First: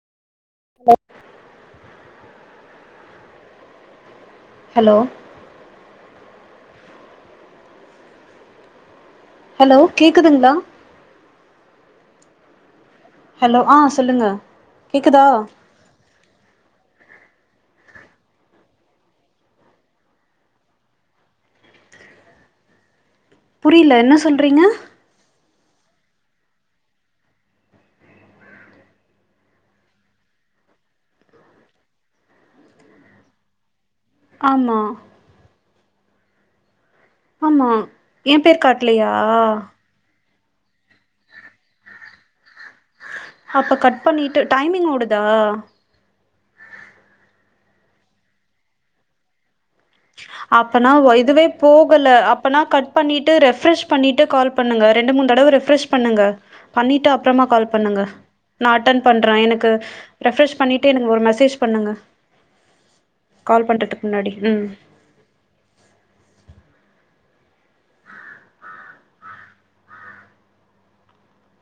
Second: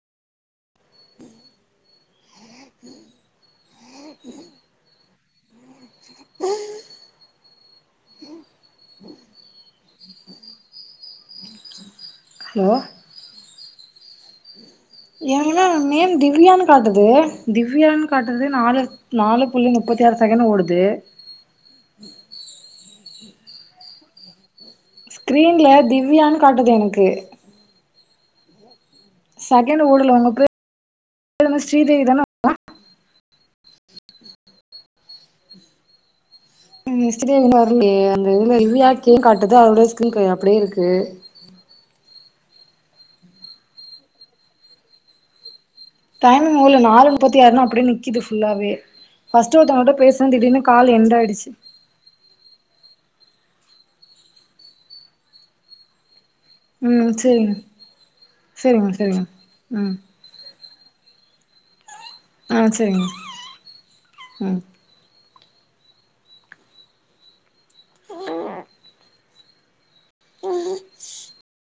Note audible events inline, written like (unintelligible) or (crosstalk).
hello (inaudible) hello (inaudible) hello கேக்குதுங்ளா hello hello ஆ சொல்லுங்க கேக்குதா எங்கனா நேம் திவ்யானு காட்டுது திவ்யானு காட்டுது நாலு நாலு புள்ளி முப்பத்தி ஆறு செகண்ட் ஓடுது புரியல என்ன சொல்றீங்க க்ரீன்ல திவ்யான்னு காட்டுது எனக்கு சகண்ட் ஓடுல உனக்கு உன் பேரு என்ன ஸ்ரீதேவி தான ஆமா இஸ்ரயே ஆமா வரலையே அந்த என் இதுல பேர் திவ்யா காட்லையா கே காட்டுது அதோட சீகின் அப்படியே இருக்கு அப்ப கட் பண்ணிட்டு டைமிங் ஓடுதா டைமிங் ஓடுல நாலு முப்பத்தியாருனு அப்டியே நிக்குது ஃபஸ்ட்டு ஒருத்தவங்கட்ட பேசுன திடீர்னு அப்பனா கால் ஓ எண்ட் இதுவே ஆயிடுச்சு போகல அப்பனா கட் பண்ணிட்டு ரெஃப்ரெஷ் பண்ணிட்டு கால் பண்ணுங்க ரெண்டு மூண தடவ ரெஃப்ரெஷ் பண்ணுங்க பண்ணிட்டு ம் அப்புறமா சரிங்க கால் பண்ணுங்க நா சரிங்க அட்டன் சரிங்க பண்றே எனக்கு ம் ரெஃப்ரெஷ் பண்ணிட்டு எனக்கு ஒரு மெசேஜ் பண்ணுங்க ஆ சரிங்க கால் பண்ணுறதுக்கு முன்னாடி ம் (unintelligible)